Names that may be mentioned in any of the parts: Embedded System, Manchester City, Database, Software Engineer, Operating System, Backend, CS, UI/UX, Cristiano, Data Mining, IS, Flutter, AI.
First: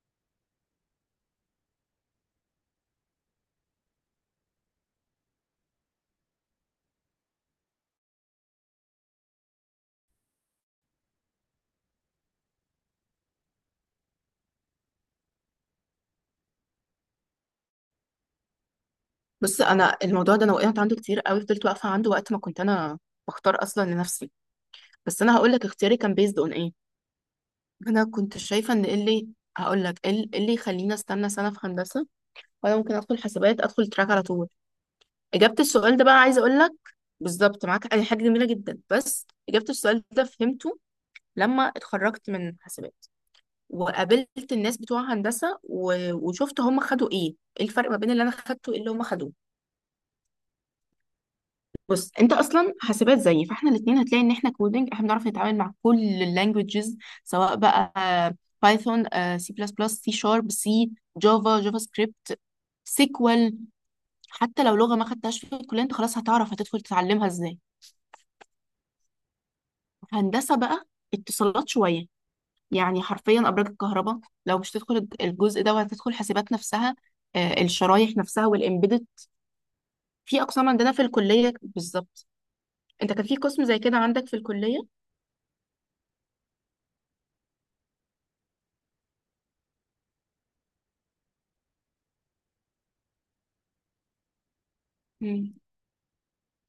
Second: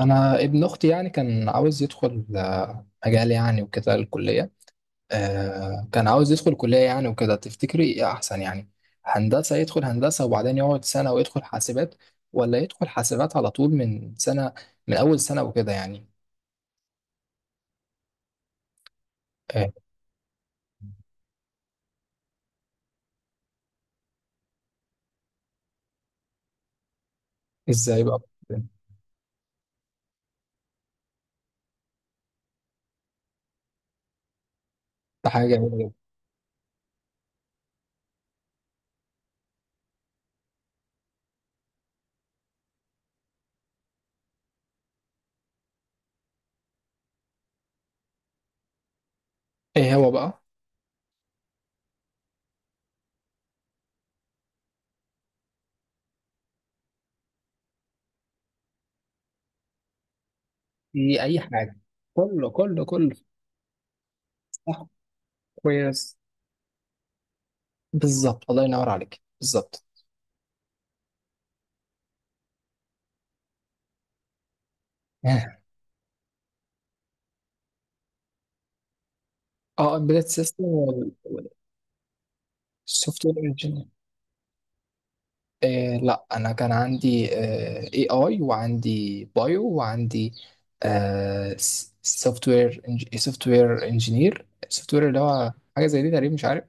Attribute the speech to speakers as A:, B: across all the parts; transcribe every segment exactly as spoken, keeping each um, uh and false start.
A: انا ابن اختي يعني كان عاوز يدخل آه، مجال يعني وكده الكليه. آه، كان عاوز يدخل كليه يعني وكده، تفتكري ايه احسن يعني؟ هندسه، يدخل هندسه وبعدين يقعد سنه ويدخل حاسبات، ولا يدخل حاسبات على طول من سنه، من اول سنه وكده يعني.
B: بص،
A: آه،
B: انا الموضوع ده انا وقعت عنده كتير قوي، فضلت واقفه عنده وقت ما كنت انا بختار اصلا لنفسي. بس انا هقول لك اختياري كان بيزد اون ايه.
A: ازاي
B: انا
A: بقى؟
B: كنت شايفه ان إيه اللي هقول لك إيه اللي إيه اللي يخليني استنى سنه في هندسه، وانا ممكن ادخل حسابات، ادخل تراك على طول.
A: ده حاجه
B: اجابه
A: جميله جدا.
B: السؤال ده بقى عايزه اقول لك بالظبط، معاك، أي حاجه جميله جدا. بس اجابه السؤال ده فهمته لما اتخرجت من حسابات وقابلت الناس بتوع هندسه و... وشفت هم خدوا ايه ايه الفرق ما بين اللي انا خدته وايه اللي هم خدوه.
A: ايه هو بقى؟
B: بص، انت اصلا حاسبات زيي، فاحنا الاثنين هتلاقي ان احنا كودنج، احنا بنعرف نتعامل مع كل اللانجوجز. سواء بقى بايثون، سي بلس بلس، سي شارب، سي،
A: في اي
B: جافا،
A: حاجه.
B: جافا سكريبت،
A: كله كله كله.
B: سيكوال. حتى لو
A: صح.
B: لغه ما خدتهاش في الكليه، انت
A: كويس.
B: خلاص هتعرف هتدخل تتعلمها ازاي.
A: بالظبط، الله ينور عليك، بالظبط.
B: هندسه بقى اتصالات شويه، يعني حرفيا ابراج الكهرباء لو مش تدخل الج- الجزء ده، وهتدخل حاسبات نفسها. آه، الشرايح نفسها والامبيدد.
A: اه، امبيدد
B: في
A: سيستم
B: اقسام عندنا في
A: والسوفت
B: الكليه بالظبط. انت كان في قسم زي
A: وير.
B: كده عندك في الكليه؟
A: إيه، لا انا كان عندي اي اي، وعندي بايو، وعندي سوفت وير. سوفت وير انجينير، سوفت وير اللي هو
B: مم.
A: حاجه زي دي تقريبا، مش عارف.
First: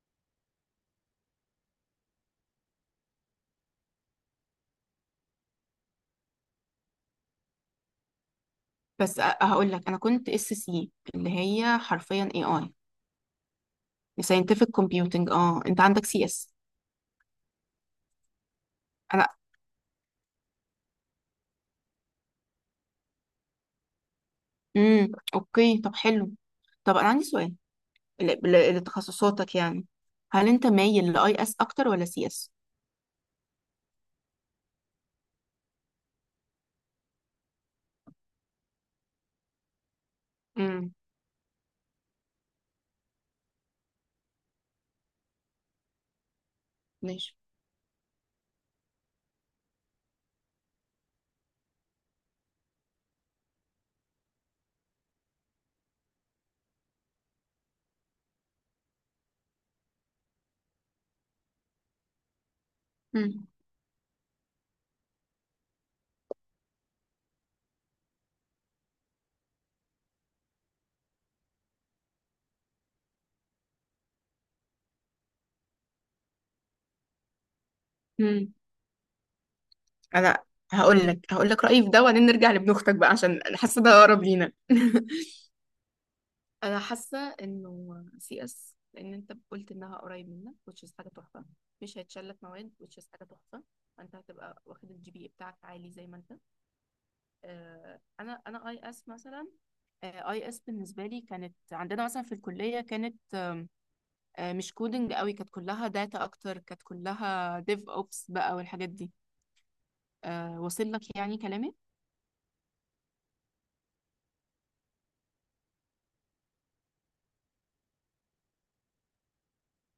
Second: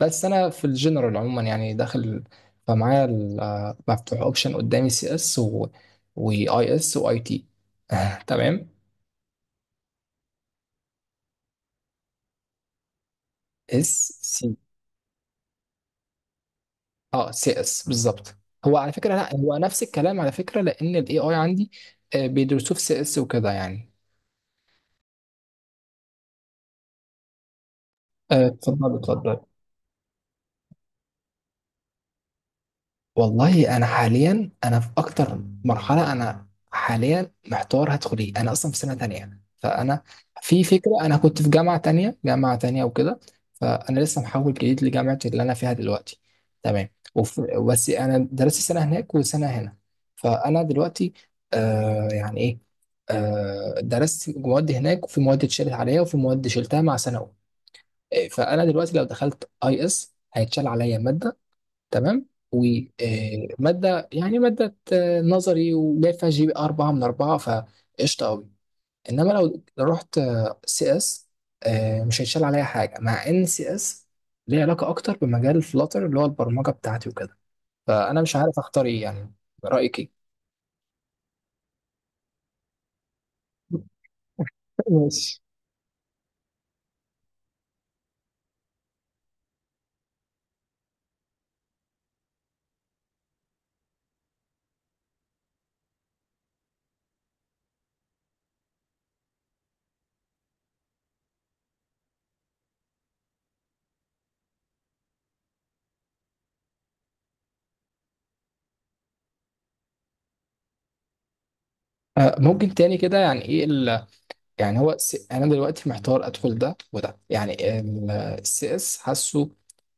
A: بس انا في الجنرال عموما يعني داخل. فمعايا ال- آه، مفتوح اوبشن قدامي سي اس، واي اس، واي تي. تمام.
B: بس هقول لك، انا كنت اس سي اللي هي حرفيا اي اي،
A: اس سي،
B: ساينتفك كومبيوتنج. اه انت عندك سي اس.
A: اه، سي اس بالظبط. هو على فكره،
B: انا
A: لا، هو نفس الكلام على فكره، لان الاي اي عندي آه، بيدرسوه في سي اس وكده يعني.
B: امم اوكي. طب حلو. طب انا عندي سؤال ل-
A: آه،
B: ل-
A: اتفضل اتفضل.
B: لتخصصاتك يعني. هل انت مايل لاي اس اكتر ولا سي اس؟
A: والله انا حاليا، انا في اكتر مرحله، انا حاليا محتار هدخل ايه. انا اصلا في سنه تانية يعني. فانا في
B: امم
A: فكره، انا كنت في جامعه تانية، جامعه تانية وكده. فانا لسه محول جديد لجامعه اللي انا فيها دلوقتي. تمام.
B: ماشي.
A: وف... بس انا درست سنه هناك وسنه هنا. فانا دلوقتي، آه، يعني ايه، آه، درست مواد هناك، وفي مواد اتشالت عليا، وفي مواد شلتها مع سنه أولى. آه، فانا دلوقتي لو دخلت اي اس هيتشال عليا ماده، تمام،
B: امم
A: ومادة، يعني مادة آه، نظري، وجايب فيها جي بي أربعة من أربعة، فقشطة أوي. إنما لو رحت آه، سي إس، آه، مش هيتشال عليا حاجة، مع إن سي إس ليه علاقة أكتر بمجال فلاتر اللي هو البرمجة بتاعتي وكده. فأنا مش
B: امم
A: عارف أختار إيه يعني. رأيك إيه؟
B: انا هقول لك هقول لك رايي في ده، وبعدين نرجع لابن اختك بقى عشان حاسه ده اقرب لينا.
A: ماشي.
B: انا حاسه انه سي اس، لان انت قلت انها قريب منك، which is حاجه تحفه. مش هيتشال لك مواد، which is حاجه تحفه. فانت هتبقى واخد الجي بي بتاعك عالي زي ما انت. آه انا انا اي اس مثلا. اي اس بالنسبه لي كانت عندنا مثلا في الكليه كانت آه مش كودنج قوي، كانت كلها داتا اكتر، كانت كلها ديف اوبس بقى والحاجات دي. آه واصل لك يعني كلامي؟
A: آه، ممكن تاني كده، يعني إيه؟ يعني هو س... انا دلوقتي محتار ادخل ده وده يعني. السي اس حاسه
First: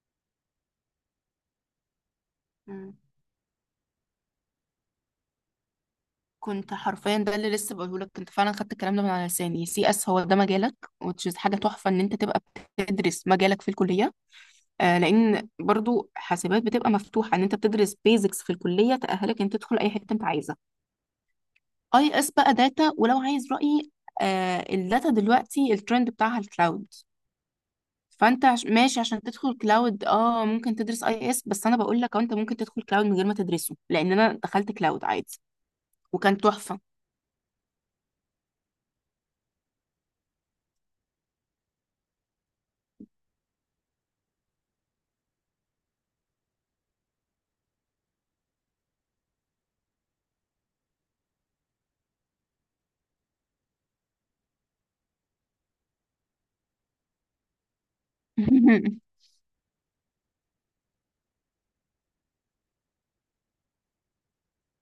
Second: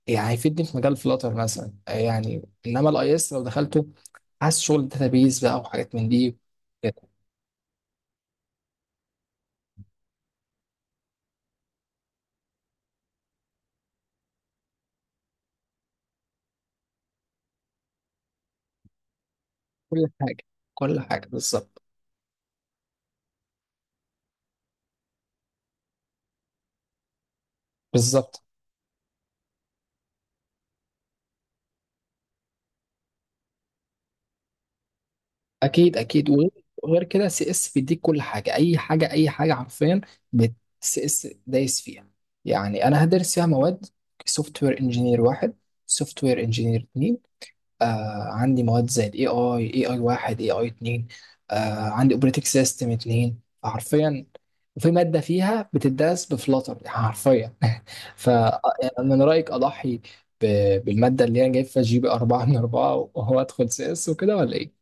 A: يعني هيفيدني في مجال فلاتر مثلا يعني، انما الاي اس لو دخلته حاسس شغل داتابيز بقى وحاجات من دي.
B: كنت
A: كده.
B: حرفيا ده اللي لسه بقوله لك، كنت فعلا خدت الكلام ده من على لساني. سي اس هو ده مجالك، which is حاجه تحفه ان انت تبقى بتدرس مجالك في الكليه. آه لان برضو حاسبات بتبقى مفتوحه، ان انت بتدرس بيزكس في الكليه تاهلك ان انت تدخل اي
A: كل
B: حته انت
A: حاجه،
B: عايزها.
A: كل حاجه بالظبط،
B: اي اس بقى داتا، ولو عايز رايي، آه الداتا دلوقتي الترند بتاعها الكلاود.
A: بالظبط.
B: فانت عش- ماشي، عشان تدخل كلاود اه ممكن تدرس اي اس، بس انا بقول لك انت ممكن تدخل كلاود من غير ما تدرسه لان انا دخلت كلاود عادي
A: اكيد اكيد،
B: وكان
A: وغير،
B: تحفه.
A: وغير كده سي اس بيديك كل حاجه، اي حاجه، اي حاجه حرفيا. سي اس دايس فيها. يعني انا هدرس فيها مواد: سوفت وير انجينير واحد، سوفت وير انجينير اتنين، آه، عندي مواد زي الاي اي، اي اي واحد، اي اي اتنين، آه، عندي اوبريتنج سيستم اتنين، فحرفيا. وفي مادة فيها بتدرس بفلاتر، يعني حرفيا. فمن رأيك أضحي ب- بالمادة اللي أنا جايب فيها جي بي أربعة من أربعة، وهو أدخل سي إس وكده، ولا إيه؟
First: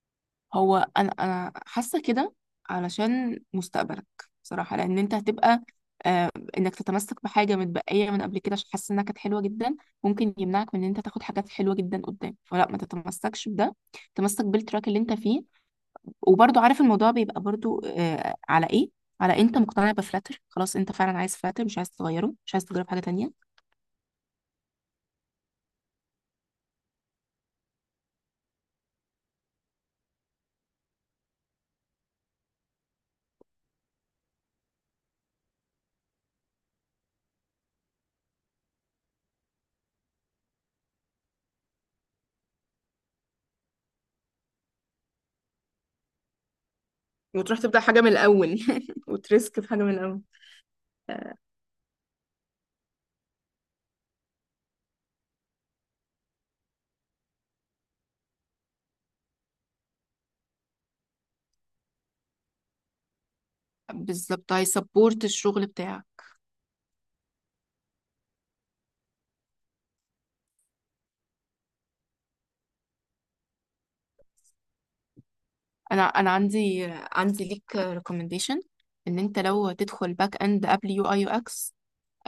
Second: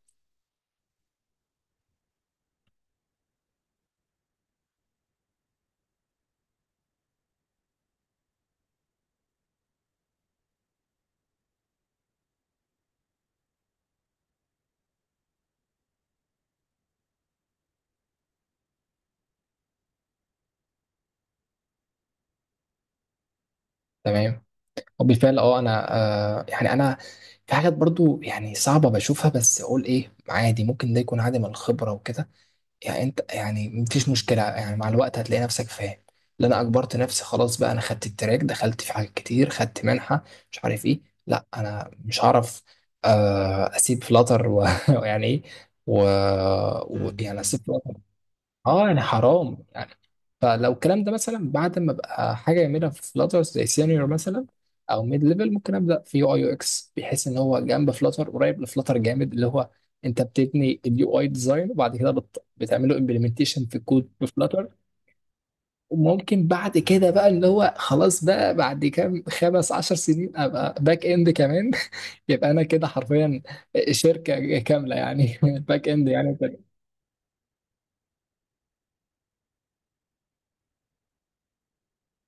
B: هو انا انا حاسه كده علشان مستقبلك، بصراحه، لان انت هتبقى. آه انك تتمسك بحاجه متبقيه من قبل كده عشان حاسس انها كانت حلوه جدا ممكن يمنعك من ان انت تاخد حاجات حلوه جدا قدام، فلا ما تتمسكش بده، تمسك بالتراك اللي انت فيه. وبرضو عارف الموضوع بيبقى برضو آه على ايه؟ على انت مقتنع بفلاتر خلاص، انت فعلا عايز فلاتر، مش عايز تغيره، مش عايز تجرب حاجه تانية،
A: تمام. وبالفعل، أه، أنا، آه، يعني أنا، في حاجات برضو يعني صعبة بشوفها، بس أقول إيه، عادي، ممكن ده يكون عادي من الخبرة وكده يعني. انت يعني مفيش مشكلة، يعني مع الوقت هتلاقي نفسك فاهم. لا، انا اجبرت نفسي خلاص بقى، انا خدت التراك، دخلت في حاجات كتير، خدت منحة، مش عارف ايه. لا انا مش هعرف آه، اسيب فلاتر و- ويعني ايه؟ و... و... مم. يعني
B: وتروح
A: اسيب
B: تبدأ
A: فلاتر؟
B: حاجة من الأول.
A: اه يعني حرام.
B: وتريسك في حاجة
A: يعني
B: من الأول.
A: فلو الكلام ده مثلا بعد ما ابقى حاجه يعملها في فلاتر زي سينيور مثلا، او ميد ليفل، ممكن ابدا في يو اي يو اكس، بحيث ان هو جنب فلاتر، قريب لفلاتر جامد، اللي هو انت بتبني اليو اي ديزاين، وبعد كده بت... بتعمله امبلمنتيشن في الكود في
B: بالظبط
A: فلاتر.
B: هيسبورت الشغل بتاعك.
A: وممكن بعد كده بقى اللي هو خلاص بقى، بعد كام خمس عشر سنين، ابقى باك اند كمان. يبقى انا كده حرفيا شركه كامله يعني. باك
B: انا
A: اند
B: انا
A: يعني.
B: عندي عندي ليك ريكومنديشن، ان انت لو تدخل باك اند قبل يو اي يو اكس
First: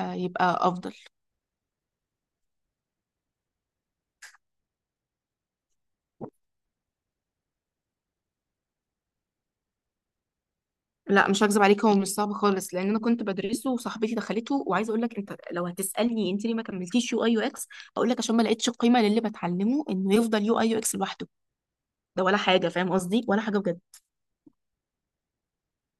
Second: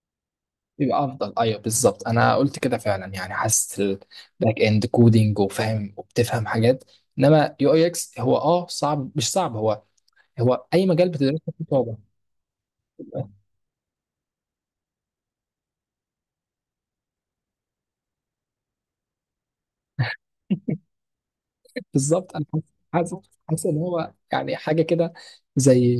B: يبقى افضل.
A: يبقى افضل، ايوه بالظبط، انا قلت كده فعلا يعني. حاسس الباك اند كودينج وفاهم وبتفهم حاجات. انما يو اي اكس هو، اه، صعب، مش صعب، هو، هو اي مجال
B: لا، مش
A: بتدرسه
B: هكذب
A: فيه
B: عليك، هو
A: صعوبه.
B: مش صعب خالص لان انا كنت بدرسه وصاحبتي دخلته. وعايزه اقول لك، انت لو هتسالني انت ليه ما كملتيش يو اي يو اكس، اقول لك عشان ما لقيتش قيمه للي بتعلمه انه يفضل يو اي يو اكس لوحده، ده
A: بالظبط.
B: ولا
A: انا
B: حاجه. فاهم
A: حاسس،
B: قصدي؟
A: حاسس
B: ولا حاجه
A: حاسس ان
B: بجد.
A: هو يعني حاجه كده، زي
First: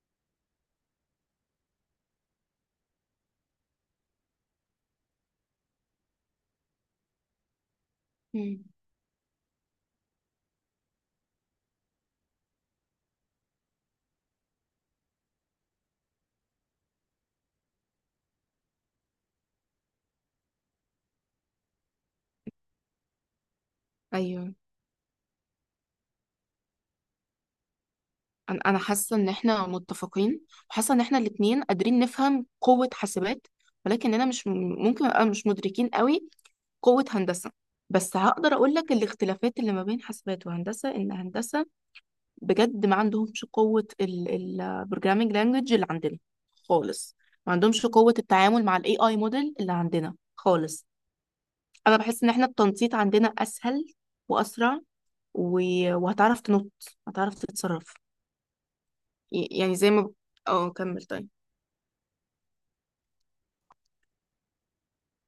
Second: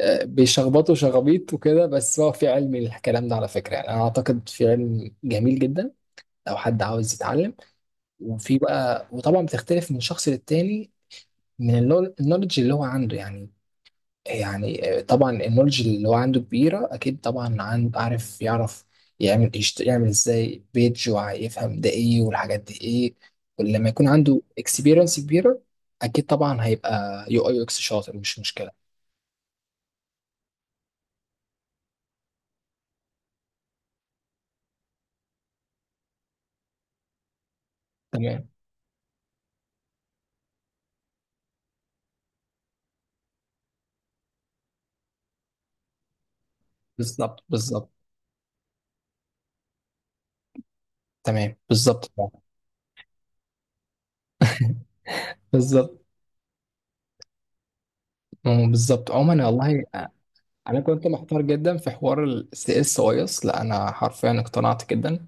A: آه، بيشخبطوا شخابيط وكده، بس هو في علم، الكلام ده على فكره يعني، انا اعتقد في علم جميل جدا لو حد عاوز يتعلم. وفي
B: مم.
A: بقى، وطبعا بتختلف من شخص للتاني، من النول- النولج اللي هو عنده يعني. يعني آه، طبعا النولج اللي هو عنده كبيرة، أكيد طبعا، عند عارف يعرف يعمل يشت- يعمل إزاي بيج، ويفهم ده إيه والحاجات دي إيه. ولما يكون عنده
B: ايوه،
A: اكسبيرينس كبيرة، أكيد طبعا هيبقى يو أي يو إكس شاطر، مش
B: انا
A: مشكلة.
B: انا حاسه ان احنا متفقين، وحاسه ان احنا الاثنين قادرين نفهم قوه حاسبات، ولكننا مش م- ممكن نبقى مش مدركين قوي قوة هندسة. بس
A: تمام،
B: هقدر أقول لك الاختلافات اللي ما بين حاسبات وهندسة، إن هندسة بجد ما عندهمش قوة البروجرامينج لانجوج اللي عندنا خالص.
A: بالظبط
B: ما عندهمش
A: بالظبط.
B: قوة التعامل مع الاي اي موديل اللي عندنا خالص.
A: تمام
B: أنا
A: بالظبط
B: بحس إن احنا التنطيط عندنا أسهل وأسرع، و...
A: بالظبط.
B: وهتعرف تنط، هتعرف تتصرف.
A: مم، بالظبط. عموما
B: ي- يعني
A: والله،
B: زي ما.
A: آه،
B: اه
A: انا
B: كمل
A: كنت
B: طيب.
A: محتار جدا في حوار السي اس وايس. لا انا حرفيا اقتنعت جدا.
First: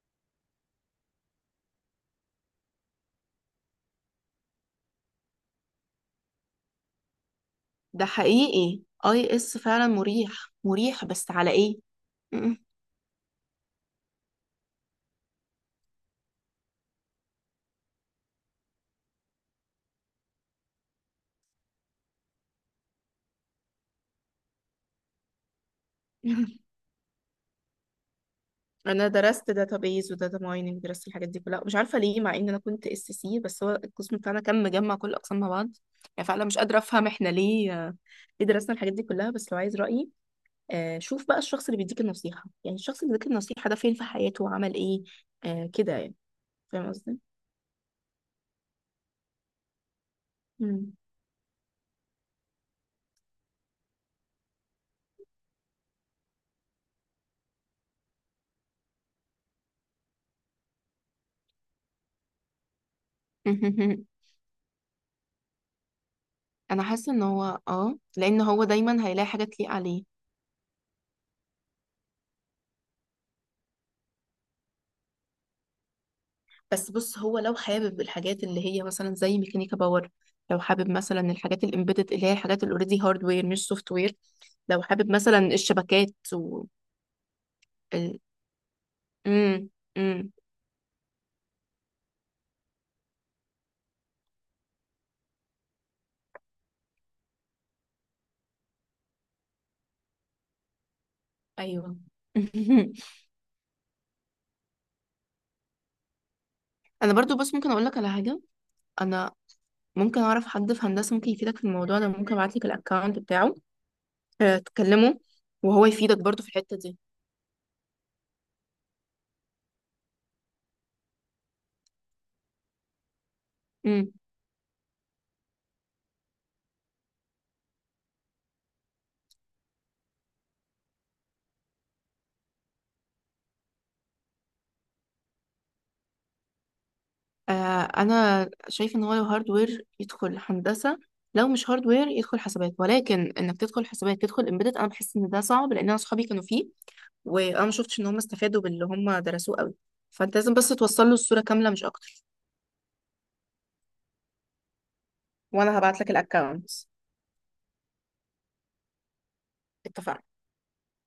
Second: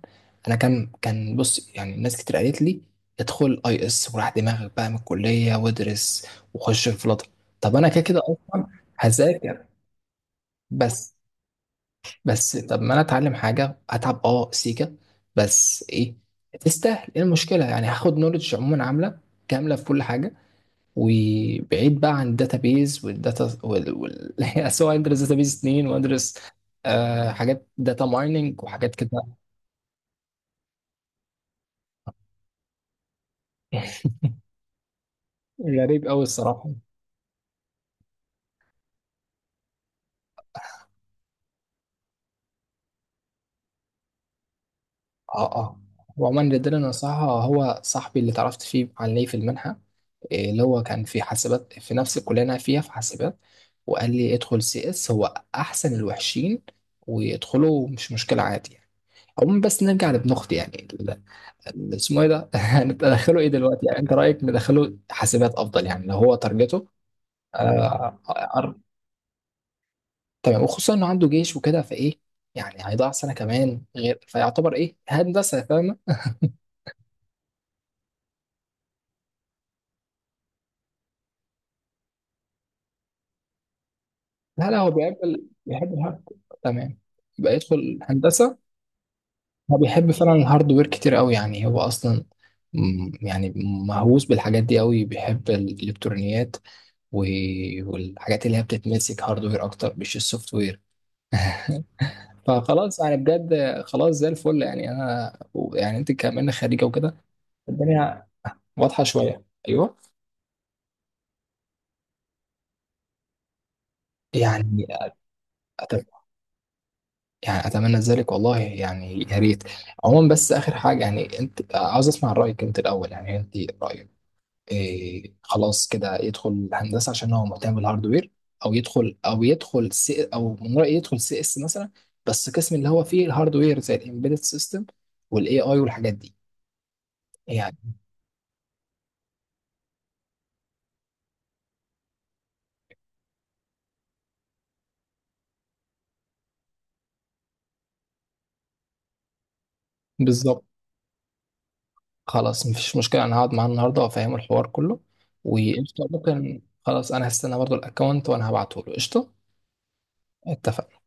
A: انا كان كان بص، يعني ناس كتير قالت لي ادخل اي اس وراح دماغك بقى من الكليه، وادرس وخش في فلاتر. طب انا كده
B: ده
A: كده اصلا
B: حقيقي، اي اس
A: هذاكر.
B: فعلا مريح. مريح
A: بس
B: بس على ايه؟
A: بس طب ما انا اتعلم حاجه هتعب اه سيكه، بس ايه تستاهل. ايه المشكله يعني؟ هاخد نولج عموما عامله كامله في كل حاجه. وبعيد بقى عن الداتابيز والداتا وال... وال... يعني سواء ادرس داتابيز اتنين، وادرس آه حاجات داتا مايننج وحاجات
B: انا
A: كده.
B: درست داتابيز وداتا مايننج، درست الحاجات دي كلها، مش عارفه ليه مع ان انا كنت اس سي، بس هو القسم بتاعنا كان مجمع كل الاقسام مع بعض.
A: غريب قوي
B: يعني فعلا مش
A: الصراحه.
B: قادره افهم احنا ليه، آه، ليه درسنا الحاجات دي كلها. بس لو عايز رايي، آه، شوف بقى الشخص اللي بيديك النصيحه، يعني الشخص اللي بيديك النصيحه ده فين في حياته، عمل ايه؟
A: اه
B: آه،
A: اه.
B: كده يعني.
A: وعموما اللي اداني
B: فاهم قصدي؟
A: نصيحه هو صاحبي اللي اتعرفت فيه عليه في المنحه. إيه، اللي هو
B: مم.
A: كان في حاسبات، في نفس الكليه اللي انا فيها في حاسبات. وقال لي ادخل سي اس هو احسن الوحشين، ويدخلوا مش مشكله عادي يعني. عموما، بس نرجع لابن اختي يعني، اسمه ايه ده؟ ندخله ايه دلوقتي يعني؟ انت رايك ندخله حاسبات افضل يعني، لو هو
B: انا
A: تارجته؟
B: حاسه ان هو، اه
A: آه
B: لان هو
A: أر-
B: دايما هيلاقي حاجه تليق عليه.
A: تمام. وخصوصا انه عنده جيش وكده، فايه يعني؟ هيضيع سنه كمان، غير فيعتبر ايه هندسه، فاهمه.
B: بس بص، هو لو حابب الحاجات اللي هي مثلا زي ميكانيكا باور، لو حابب مثلا الحاجات الامبيدد اللي هي الحاجات الاوريدي هاردوير مش سوفت وير،
A: لا لا،
B: لو
A: هو
B: حابب
A: بيحب
B: مثلا
A: ال... بيحب
B: الشبكات
A: الهارد.
B: و
A: تمام، يبقى يدخل
B: ال...
A: هندسه.
B: امم
A: هو بيحب فعلا
B: امم
A: الهاردوير كتير قوي يعني، هو اصلا م- يعني مهووس بالحاجات دي قوي، بيحب الالكترونيات و- والحاجات اللي هي بتتمسك هاردوير اكتر، مش السوفت وير.
B: ايوه.
A: فخلاص يعني، بجد خلاص زي الفل، يعني انا، يعني انت كمان خريجه
B: انا
A: وكده،
B: برضو، بس ممكن اقول لك على
A: الدنيا
B: حاجه،
A: واضحه
B: انا
A: شويه، ايوه.
B: ممكن اعرف حد في هندسه ممكن يفيدك في الموضوع ده، ممكن ابعت لك الاكونت بتاعه. آه،
A: يعني
B: تكلمه وهو
A: أت-
B: يفيدك برضو في الحته دي.
A: يعني اتمنى ذلك والله يعني، يا ريت. عموما بس اخر حاجه، يعني انت عاوز اسمع رايك انت الاول، يعني انت رايك
B: مم.
A: إيه؟ خلاص كده يدخل هندسه عشان هو مهتم بالهاردوير، او يدخل، او يدخل سي، او من رايي يدخل سي اس مثلا، بس قسم اللي هو فيه الهاردوير زي الامبيدد سيستم والاي اي والحاجات دي يعني.
B: آه، انا شايف ان هو لو هاردوير يدخل هندسه، لو مش هاردوير يدخل حسابات. ولكن انك تدخل حسابات تدخل امبيدد انا بحس ان ده صعب لان انا اصحابي كانوا فيه، وانا ما شفتش ان هم استفادوا باللي هم درسوه قوي. فانت لازم
A: بالظبط.
B: بس توصل له الصوره كامله، مش اكتر.
A: خلاص مفيش مشكلة، أنا هقعد معاه النهاردة وأفهمه الحوار كله. مم.
B: وانا هبعت
A: وقشطة،
B: لك
A: ممكن
B: الاكونت.
A: خلاص، أنا هستنى برضو الأكونت وأنا هبعته له، قشطة.
B: اتفقنا؟
A: اتفق.